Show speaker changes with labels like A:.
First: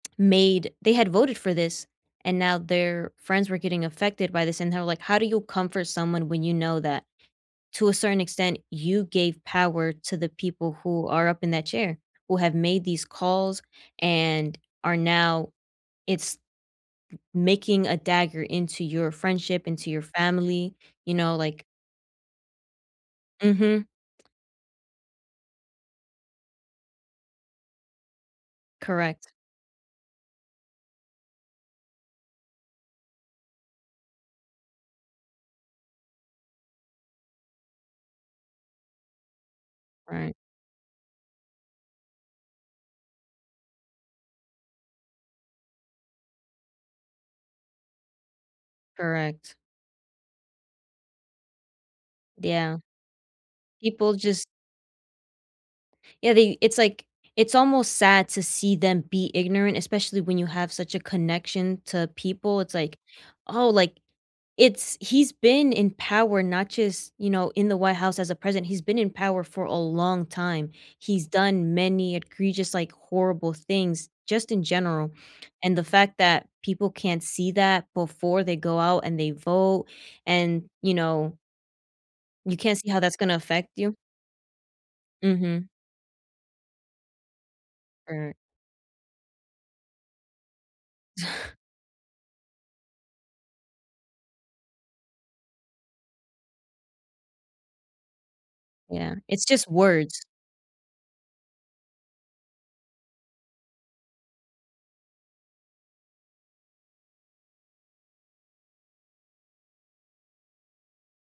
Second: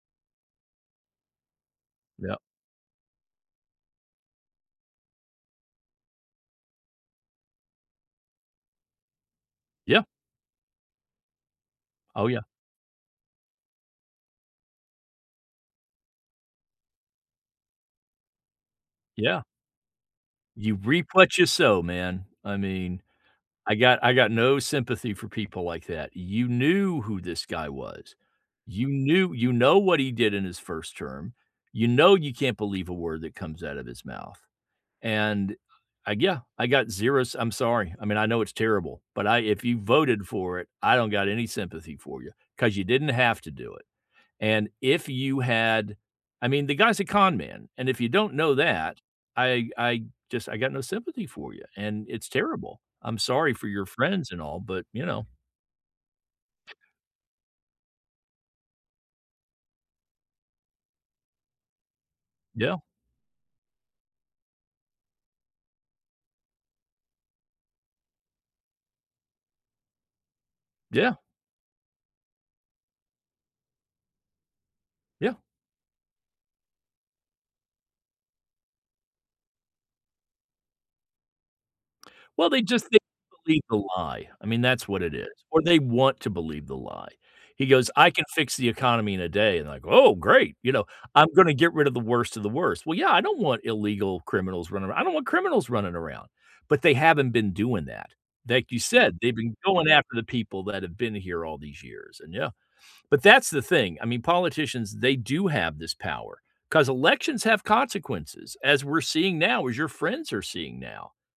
A: Made they had voted for this and
B: Yup.
A: now their friends were getting affected by this and how, like, how do you comfort someone when you know that to a certain extent you gave power
B: Yeah.
A: to the people who are up in that chair?
B: Oh,
A: Who
B: yeah.
A: have made these calls and are now it's making a dagger into your
B: Yeah.
A: friendship, into your family,
B: You reap
A: you know,
B: what you
A: like
B: sow, man, I mean, I
A: Mhm.
B: got I got no sympathy for people like that. You knew who this guy was. You
A: Correct.
B: knew you know what he did in his 1st term. You know you can't believe a word that comes out of his mouth. And, I yeah, I got 0 s I'm sorry, I mean, I know it's terrible, but I if you voted
A: Right.
B: for it, I don't got any sympathy for you. 'Cause you didn't have to do it. And if you had I mean, the guy's a con man. And if you don't know that,
A: Correct.
B: I I just I got no sympathy for you, and it's
A: Yeah.
B: terrible. I'm sorry for your
A: People
B: friends and
A: just
B: all, but, you know.
A: Yeah, they it's like it's almost sad to see them be ignorant, especially when you have such a connection to people. It's,
B: Yeah.
A: like, oh, like it's he's been in power not just, you know, in the White House as a president. He's been in power for a long time.
B: Yeah.
A: He's done many egregious, like, horrible things, just in general.
B: Yeah.
A: And the fact that people can't see that before they go out and they vote and, you know
B: Well,
A: you
B: they
A: can't
B: just
A: see
B: they
A: how that's gonna
B: believe
A: affect
B: the
A: you?
B: lie. I mean, that's what it is. Or
A: Mhm.
B: they want to believe the lie. He goes, "I can
A: Mm.
B: fix the economy in a day" and, like, "Oh, great." You know? "I'm gonna get rid of the worst of the worst." Well, yeah, I don't want illegal criminals running aro I don't want criminals running around, but they haven't been doing that. Like you
A: Yeah.
B: said, they've
A: It's
B: been
A: just
B: going after
A: words.
B: the people that have been here all these years. And yeah. But that's the thing. I mean, politicians, they do have this power. 'Cause elections have consequences, as we're seeing now, as your friends are seeing now.